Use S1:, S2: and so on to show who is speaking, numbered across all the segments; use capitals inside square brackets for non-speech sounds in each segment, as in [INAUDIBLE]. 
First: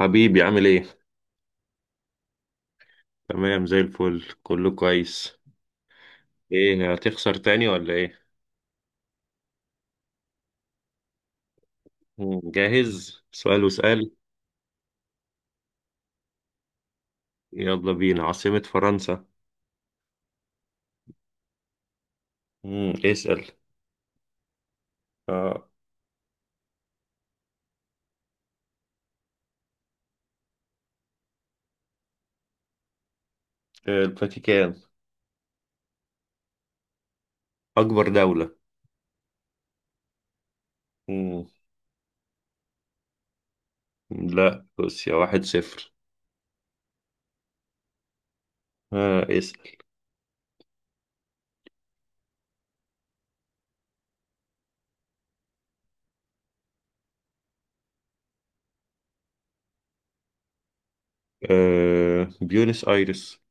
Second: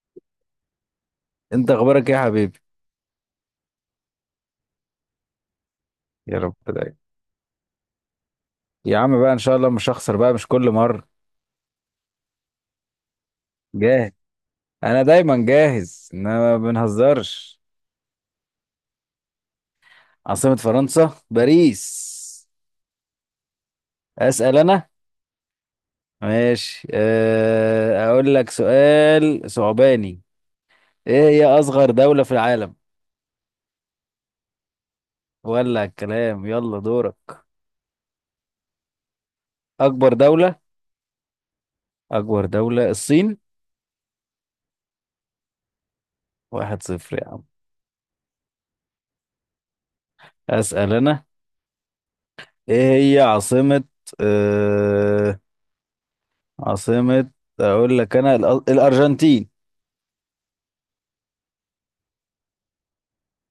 S1: حبيبي عامل ايه؟
S2: انت اخبارك ايه يا حبيبي؟
S1: تمام زي الفل كله كويس.
S2: يا رب
S1: ايه
S2: دايما.
S1: هتخسر تاني ولا ايه؟
S2: يا عم بقى ان شاء الله مش هخسر بقى، مش كل مره.
S1: جاهز؟ سؤال وسؤال.
S2: جاهز. انا دايما جاهز إن انا ما بنهزرش.
S1: يلا بينا عاصمة فرنسا.
S2: عاصمة فرنسا باريس.
S1: مم. اسأل.
S2: اسال انا.
S1: اه
S2: ماشي، اقول لك سؤال صعباني. ايه هي اصغر دولة في العالم؟
S1: الفاتيكان.
S2: ولا الكلام. يلا دورك.
S1: أكبر دولة.
S2: اكبر دولة.
S1: مم.
S2: اكبر دولة الصين.
S1: لا روسيا 1-0.
S2: 1-0 يا عم.
S1: آه اسأل.
S2: اسال انا. ايه هي عاصمة أه عاصمة. اقول لك انا الارجنتين.
S1: بيونس آيرس.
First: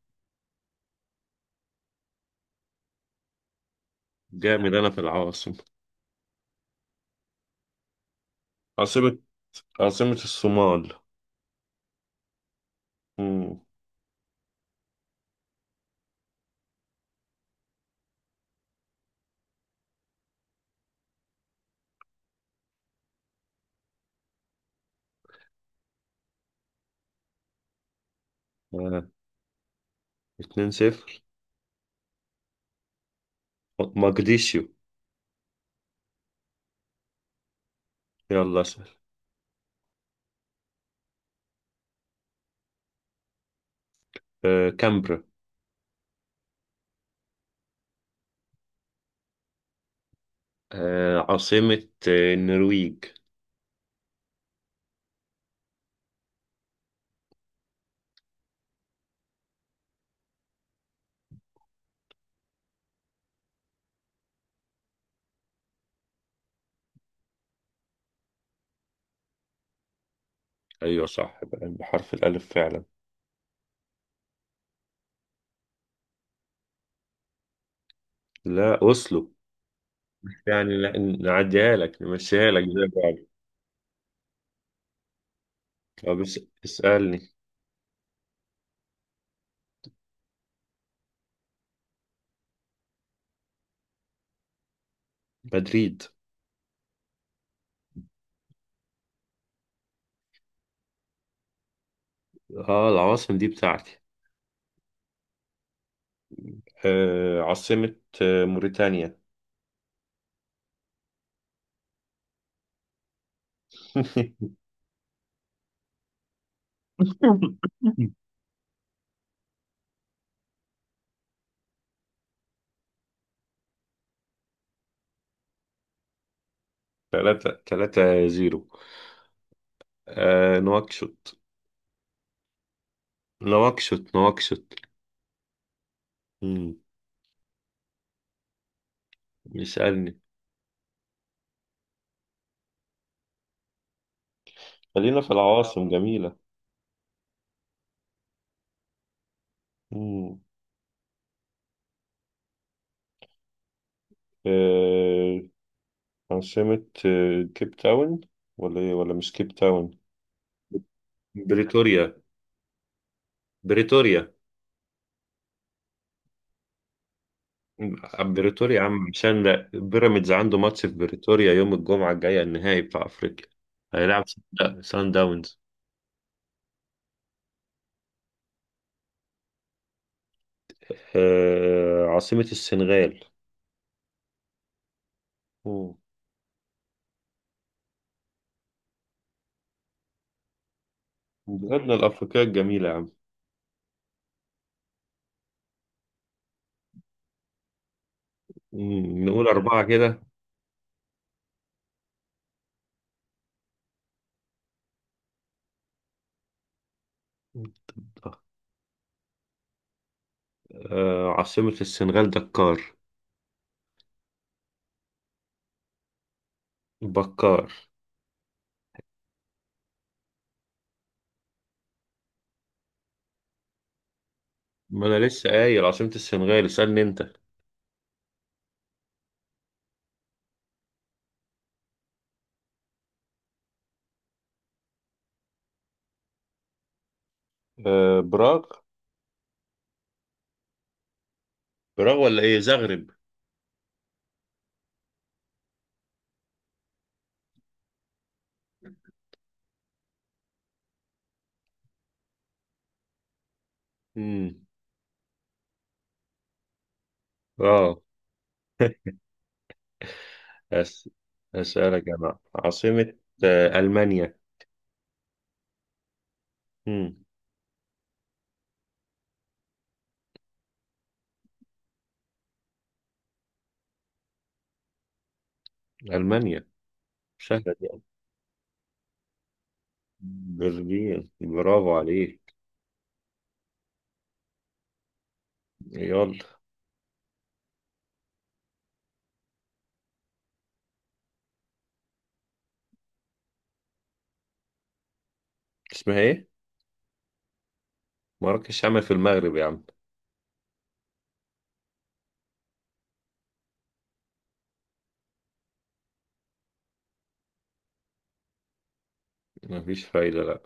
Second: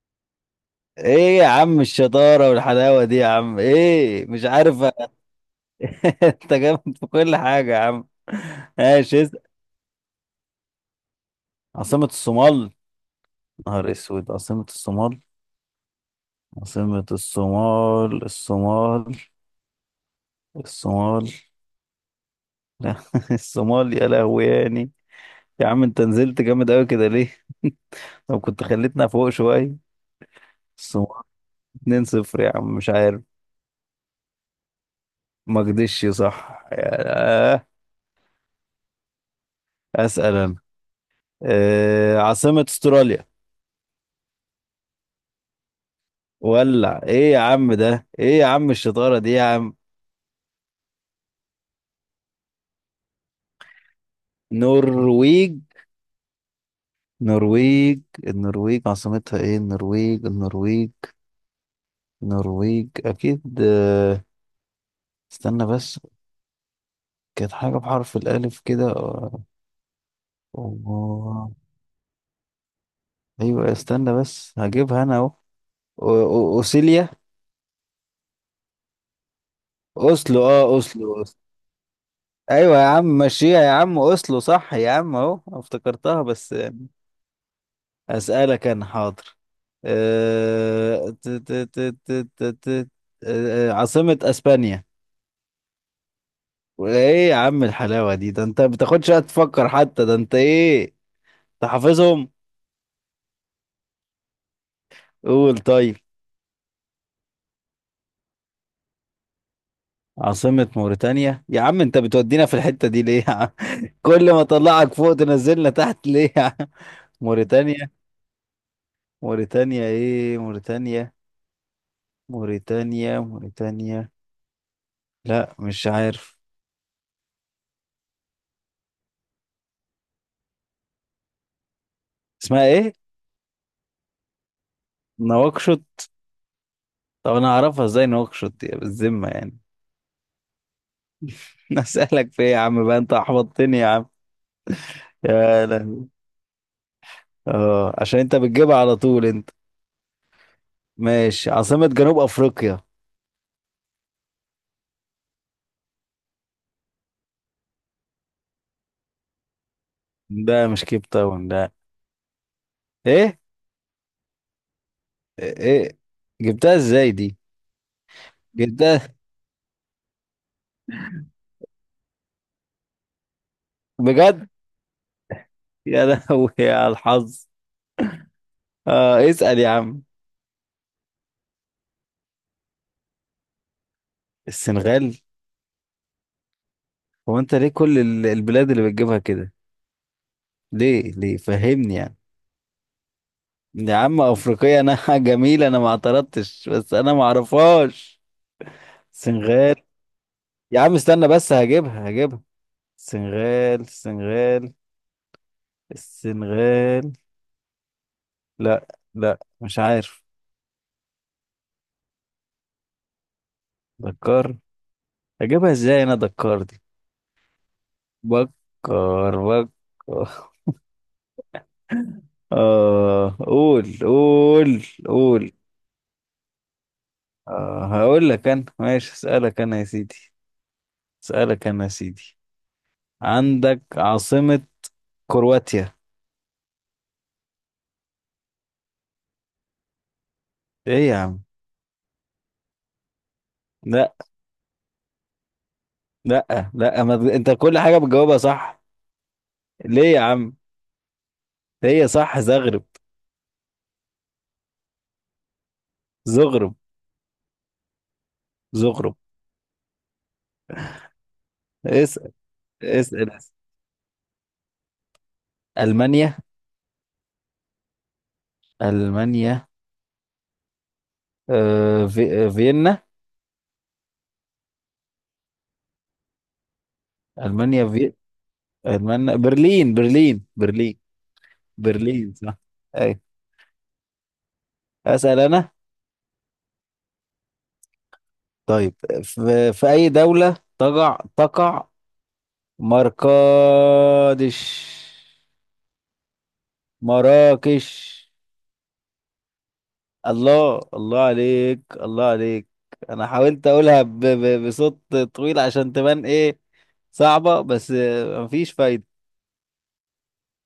S2: ايه يا عم الشطارة والحلاوة دي يا عم، ايه، مش
S1: جامد
S2: عارف.
S1: أنا في العواصم.
S2: [LAUGHS] انت جامد في كل حاجة يا عم.
S1: عاصمة.
S2: ماشي، اسأل.
S1: عاصمة الصومال.
S2: عاصمة الصومال.
S1: مم.
S2: نهار اسود، عاصمة الصومال. عاصمة الصومال، الصومال. الصومال. لا، [LAUGHS] الصومال يا لهوي يعني. يا عم انت نزلت جامد قوي كده ليه؟ [LAUGHS] طب كنت خليتنا
S1: آه.
S2: فوق شوية.
S1: اتنين
S2: الصومال.
S1: صفر
S2: 2-0 يا عم، مش عارف.
S1: مقديشيو.
S2: ما كدش صح آه.
S1: يلا اسأل.
S2: اسأل انا. عاصمة استراليا؟
S1: كامبرا.
S2: ولع، ايه يا عم ده، ايه يا عم الشطارة دي يا عم.
S1: آه عاصمة النرويج.
S2: نرويج، نرويج، النرويج عاصمتها ايه؟ النرويج، النرويج. النرويج اكيد. استنى بس. كانت حاجة بحرف الالف كده.
S1: أيوة صح
S2: آه،
S1: بحرف الألف فعلا.
S2: ايوه، استنى بس، هجيبها انا اهو أو- اوسيليا.
S1: لا أوسلو.
S2: اوسلو،
S1: يعني
S2: اوسلو، أوسلو.
S1: نعديها لك نمشيها لك
S2: ايوه يا
S1: زي بعض.
S2: عم مشيها يا عم، اوسلو صح يا عم، اهو افتكرتها
S1: بس
S2: بس.
S1: اسألني.
S2: أسألك أنا، حاضر. أه... ت- ت- ت- ت- ت- ت- عاصمة أسبانيا؟
S1: مدريد.
S2: وإيه يا عم الحلاوة دي، ده أنت ما بتاخدش وقت تفكر حتى، ده أنت إيه؟ أنت حافظهم.
S1: اه العواصم دي بتاعتي.
S2: قول، طيب.
S1: آه عاصمة موريتانيا.
S2: عاصمة موريتانيا يا عم، أنت بتودينا في الحتة دي ليه يا عم؟ [LAUGHS] كل ما
S1: [LAUGHS]
S2: أطلعك فوق تنزلنا تحت ليه يا عم؟ موريتانيا. موريتانيا إيه، موريتانيا. موريتانيا، موريتانيا. لا، مش عارف.
S1: تلاتة تلاتة زيرو. نواكشوط.
S2: اسمها إيه؟
S1: نواكشوط. نواكشوط.
S2: نواكشوط.
S1: مم،
S2: طب انا اعرفها ازاي نوكشوت، يا بالذمه يعني.
S1: اسألني.
S2: [LAUGHS] اسالك في ايه يا عم بقى، انت احبطتني يا عم.
S1: خلينا في
S2: يا
S1: العواصم
S2: لهوي.
S1: جميلة.
S2: اه، عشان انت بتجيبها على طول انت.
S1: مم.
S2: ماشي، عاصمة جنوب افريقيا؟
S1: آه عاصمة كيب تاون. ولا ايه ولا مش كيب تاون؟
S2: ده مش كيب تاون ده.
S1: بريتوريا.
S2: ايه؟
S1: بريتوريا.
S2: ايه؟ جبتها ازاي دي؟
S1: بريتوريا يا
S2: جبتها.
S1: عم عشان لا بيراميدز عنده ماتش في بريتوريا يوم الجمعة الجاية النهائي بتاع أفريقيا. هيلعب.
S2: بجد؟
S1: سان داونز.
S2: يا لهوي يا الحظ. اه، اسال يا عم.
S1: عاصمة السنغال.
S2: السنغال.
S1: مم.
S2: هو انت ليه كل البلاد اللي بتجيبها كده؟ ليه، ليه،
S1: بلادنا
S2: فهمني يعني.
S1: الأفريقية الجميلة يا عم.
S2: يا عم افريقيا انا، [LAUGHS] جميل، انا ما اعترضتش بس انا ما اعرفهاش.
S1: نقول
S2: سنغال.
S1: أربعة كده.
S2: يا عم استنى بس هجيبها، هجيبها. سنغال، سنغال. السنغال. لا. لا، مش عارف.
S1: عاصمة السنغال دكار.
S2: دكار. هجيبها ازاي انا دكار دي؟
S1: بكار.
S2: بكر، بكر. اه، قول، قول،
S1: ما أنا لسه
S2: قول.
S1: قايل عاصمة السنغال. اسألني أنت.
S2: هقول لك انا ماشي، اسالك انا يا سيدي. اسالك انا يا سيدي. عندك عاصمة. كرواتيا.
S1: براغ.
S2: ايه يا عم؟
S1: براغ ولا إيه زغرب؟
S2: لا لا لا، ما... انت كل حاجة بتجاوبها صح. ليه يا عم؟ هي صح زغرب.
S1: امم.
S2: زغرب.
S1: اه.
S2: زغرب.
S1: أس... اسالك
S2: اسأل،
S1: انا عاصمة.
S2: اسأل، اسأل.
S1: المانيا.
S2: ألمانيا.
S1: امم.
S2: ألمانيا. آه في... آه، فيينا.
S1: المانيا. سهلة
S2: ألمانيا
S1: دي أوي.
S2: في. ألمانيا برلين، برلين، برلين.
S1: برلين برافو
S2: برلين
S1: عليك.
S2: صح. أي. أسأل أنا.
S1: يلا.
S2: طيب. في أي دولة تقع تقع مراكش؟
S1: اسمها ايه؟
S2: مراكش.
S1: مراكش عمل في المغرب يا عم.
S2: الله الله عليك، الله عليك. أنا حاولت أقولها بصوت طويل عشان تبان إيه؟ صعبة بس، مفيش فايدة.
S1: مفيش فايدة لا.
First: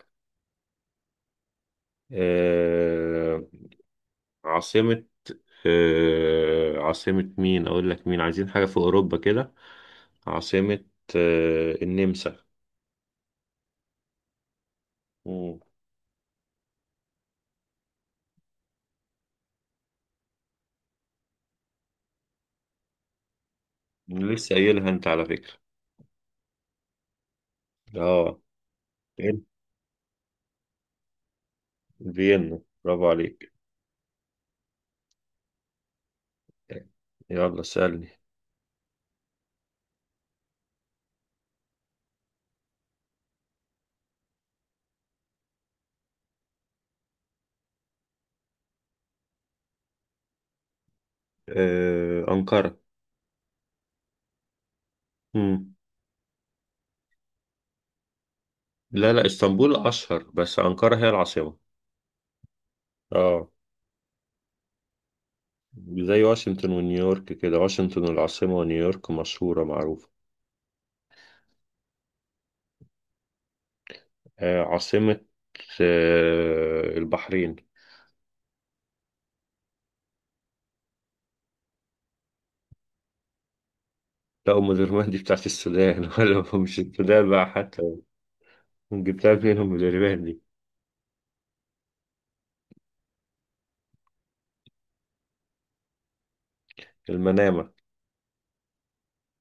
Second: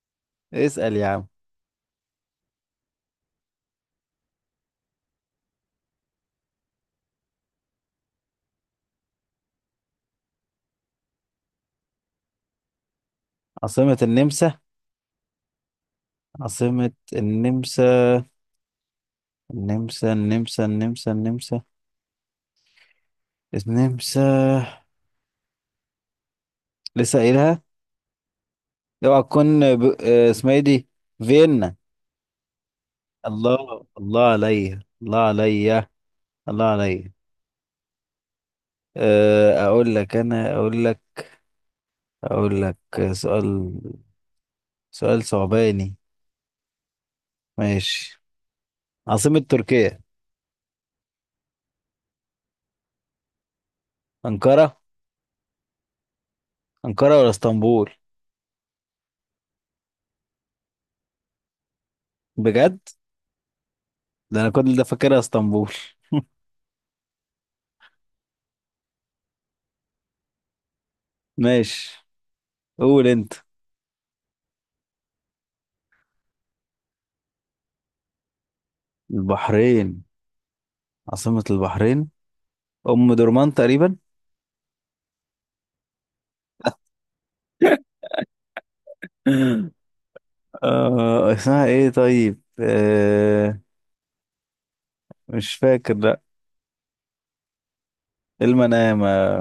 S2: اسأل يا عم.
S1: آه... عاصمة. عاصمة مين اقول لك مين عايزين حاجة في اوروبا كده. عاصمة النمسا.
S2: عاصمة النمسا؟
S1: امم.
S2: عاصمة النمسا. النمسا، النمسا، النمسا، النمسا. النمسا.
S1: لسه قايلها انت على فكرة.
S2: لسه قايلها.
S1: اه.
S2: اوعى
S1: فين؟
S2: تكون ب... آه، اسمها ايه دي؟ فيينا.
S1: فيينا برافو عليك.
S2: الله الله عليا، الله عليا. الله عليا.
S1: يلا سألني.
S2: اقول لك انا، اقول لك. اقول لك. سؤال. سؤال صعباني. ماشي. عاصمة تركيا؟
S1: أنقرة.
S2: أنقرة.
S1: مم.
S2: أنقرة ولا اسطنبول؟
S1: لا لا اسطنبول أشهر بس أنقرة هي العاصمة.
S2: بجد؟
S1: اه.
S2: ده انا كل ده فاكرها اسطنبول.
S1: زي واشنطن ونيويورك كده. واشنطن العاصمة ونيويورك مشهورة معروفة.
S2: ماشي. قول انت.
S1: آه عاصمة البحرين.
S2: البحرين. عاصمة البحرين. أم درمان تقريبا.
S1: لا أم درمان دي بتاعت السودان [LAUGHS] ولا مش السودان بقى حتى. جبتها منين
S2: [LAUGHS]
S1: أم درمان دي؟
S2: اسمها إيه طيب. مش فاكر، لأ.
S1: المنامة.
S2: إيه، المنامة؟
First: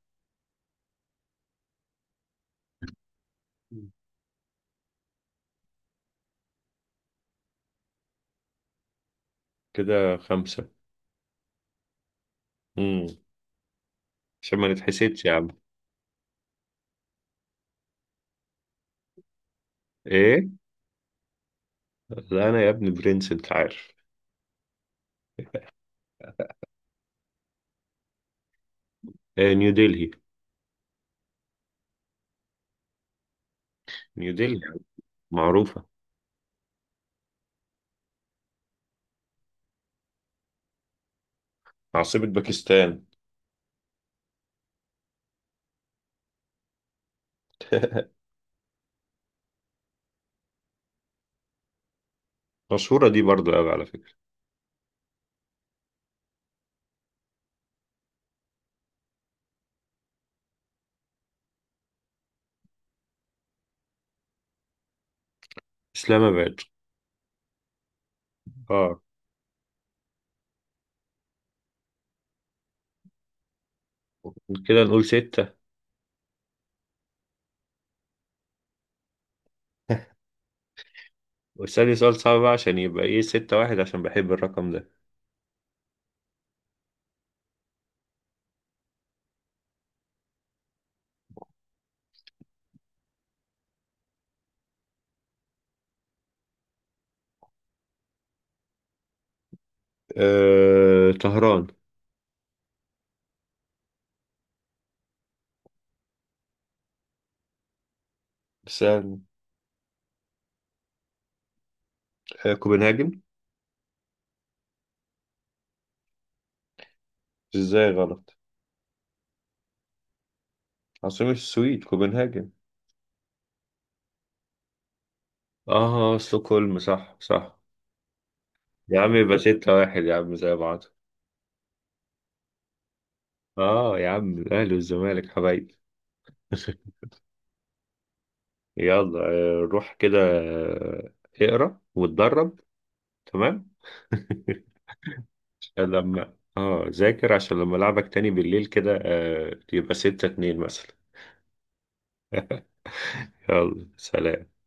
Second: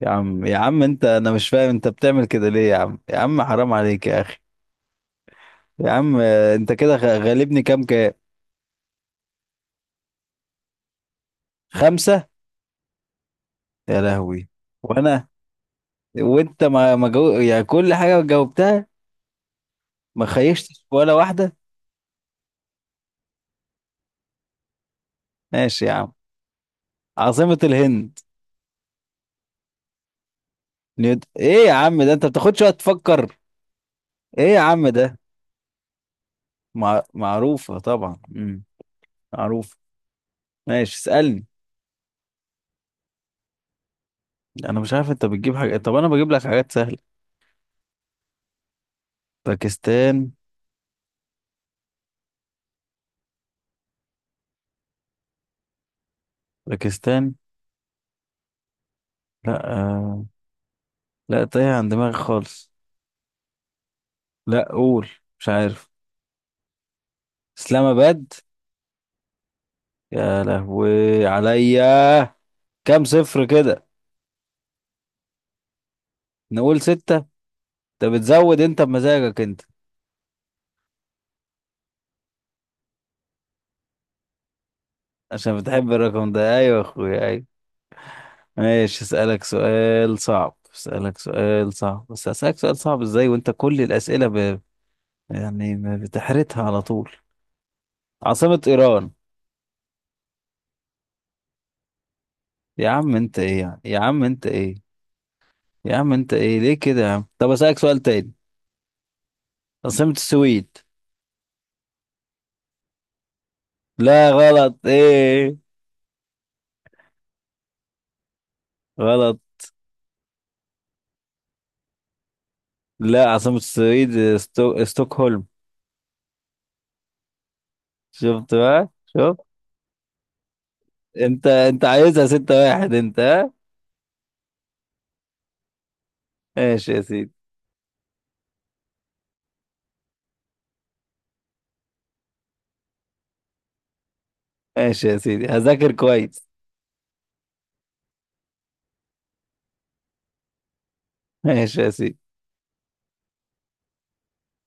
S2: يا عم يا عم أنا مش فاهم، أنت بتعمل كده ليه يا عم يا عم؟ حرام عليك يا أخي. يا عم أنت كده غالبني كام كام؟
S1: كده خمسة.
S2: خمسة.
S1: مم.
S2: يا لهوي.
S1: عشان ما نتحسدش
S2: وأنا.
S1: يا عم.
S2: وأنت ما ما جو... يعني، كل حاجة جاوبتها. ما
S1: ايه.
S2: خيشتش ولا واحدة.
S1: لا أنا يا ابني برنس أنت عارف.
S2: ماشي يا عم. عاصمة الهند؟
S1: نيودلهي.
S2: إيه يا عم ده، أنت بتاخدش وقت تفكر؟ إيه يا
S1: نيودلهي
S2: عم ده؟
S1: معروفة.
S2: معروفة طبعا. مم. معروفة. ماشي، اسألني.
S1: عاصمة باكستان.
S2: انا مش عارف انت بتجيب حاجة، طب انا بجيب لك حاجات سهلة.
S1: [LAUGHS]
S2: باكستان.
S1: مشهورة دي برضو أوي على فكرة.
S2: باكستان. لا. لا تايه عن دماغي خالص. لا، قول. مش عارف.
S1: إسلام آباد.
S2: اسلام اباد.
S1: اه.
S2: يا لهوي عليا. كام صفر كده؟
S1: كده نقول ستة.
S2: نقول ستة. انت بتزود، انت بمزاجك انت.
S1: واسألني سؤال صعب بقى عشان يبقى إيه 6-1 عشان بحب الرقم ده.
S2: عشان بتحب الرقم ده، ايوه يا اخويا، ايوه. ماشي، اسألك سؤال صعب، اسألك سؤال صعب، بس اسألك سؤال صعب ازاي وانت كل الأسئلة يعني ما بتحرتها على طول. عاصمة إيران؟
S1: طهران.
S2: يا عم أنت إيه يعني، يا عم أنت إيه؟ يا عم أنت إيه، ليه كده يا عم، طب أسألك سؤال تاني.
S1: سأل.
S2: عاصمة السويد؟
S1: كوبنهاجن.
S2: لا، غلط إيه؟
S1: إزاي غلط؟
S2: غلط.
S1: عاصمة السويد كوبنهاجن.
S2: لا، عاصمة السويد ستوكهولم.
S1: آه ستوكهولم صح صح.
S2: شفت بقى،
S1: يا عم يبقى [LAUGHS]
S2: شفت.
S1: 6-1 يا عم زي بعض.
S2: أنت عايزها 6-1 أنت، ها؟
S1: آه يا عم الأهلي والزمالك حبايبي. [LAUGHS]
S2: ماشي يا سيدي.
S1: يلا روح كده اقرا واتدرب. تمام. [LAUGHS]
S2: ماشي يا سيدي، هذاكر
S1: لما
S2: كويس.
S1: ذاكر عشان لما العبك تاني بالليل كده تبقى 6-2 مثلا.
S2: ماشي يا سيدي.
S1: [LAUGHS] يلا سلام.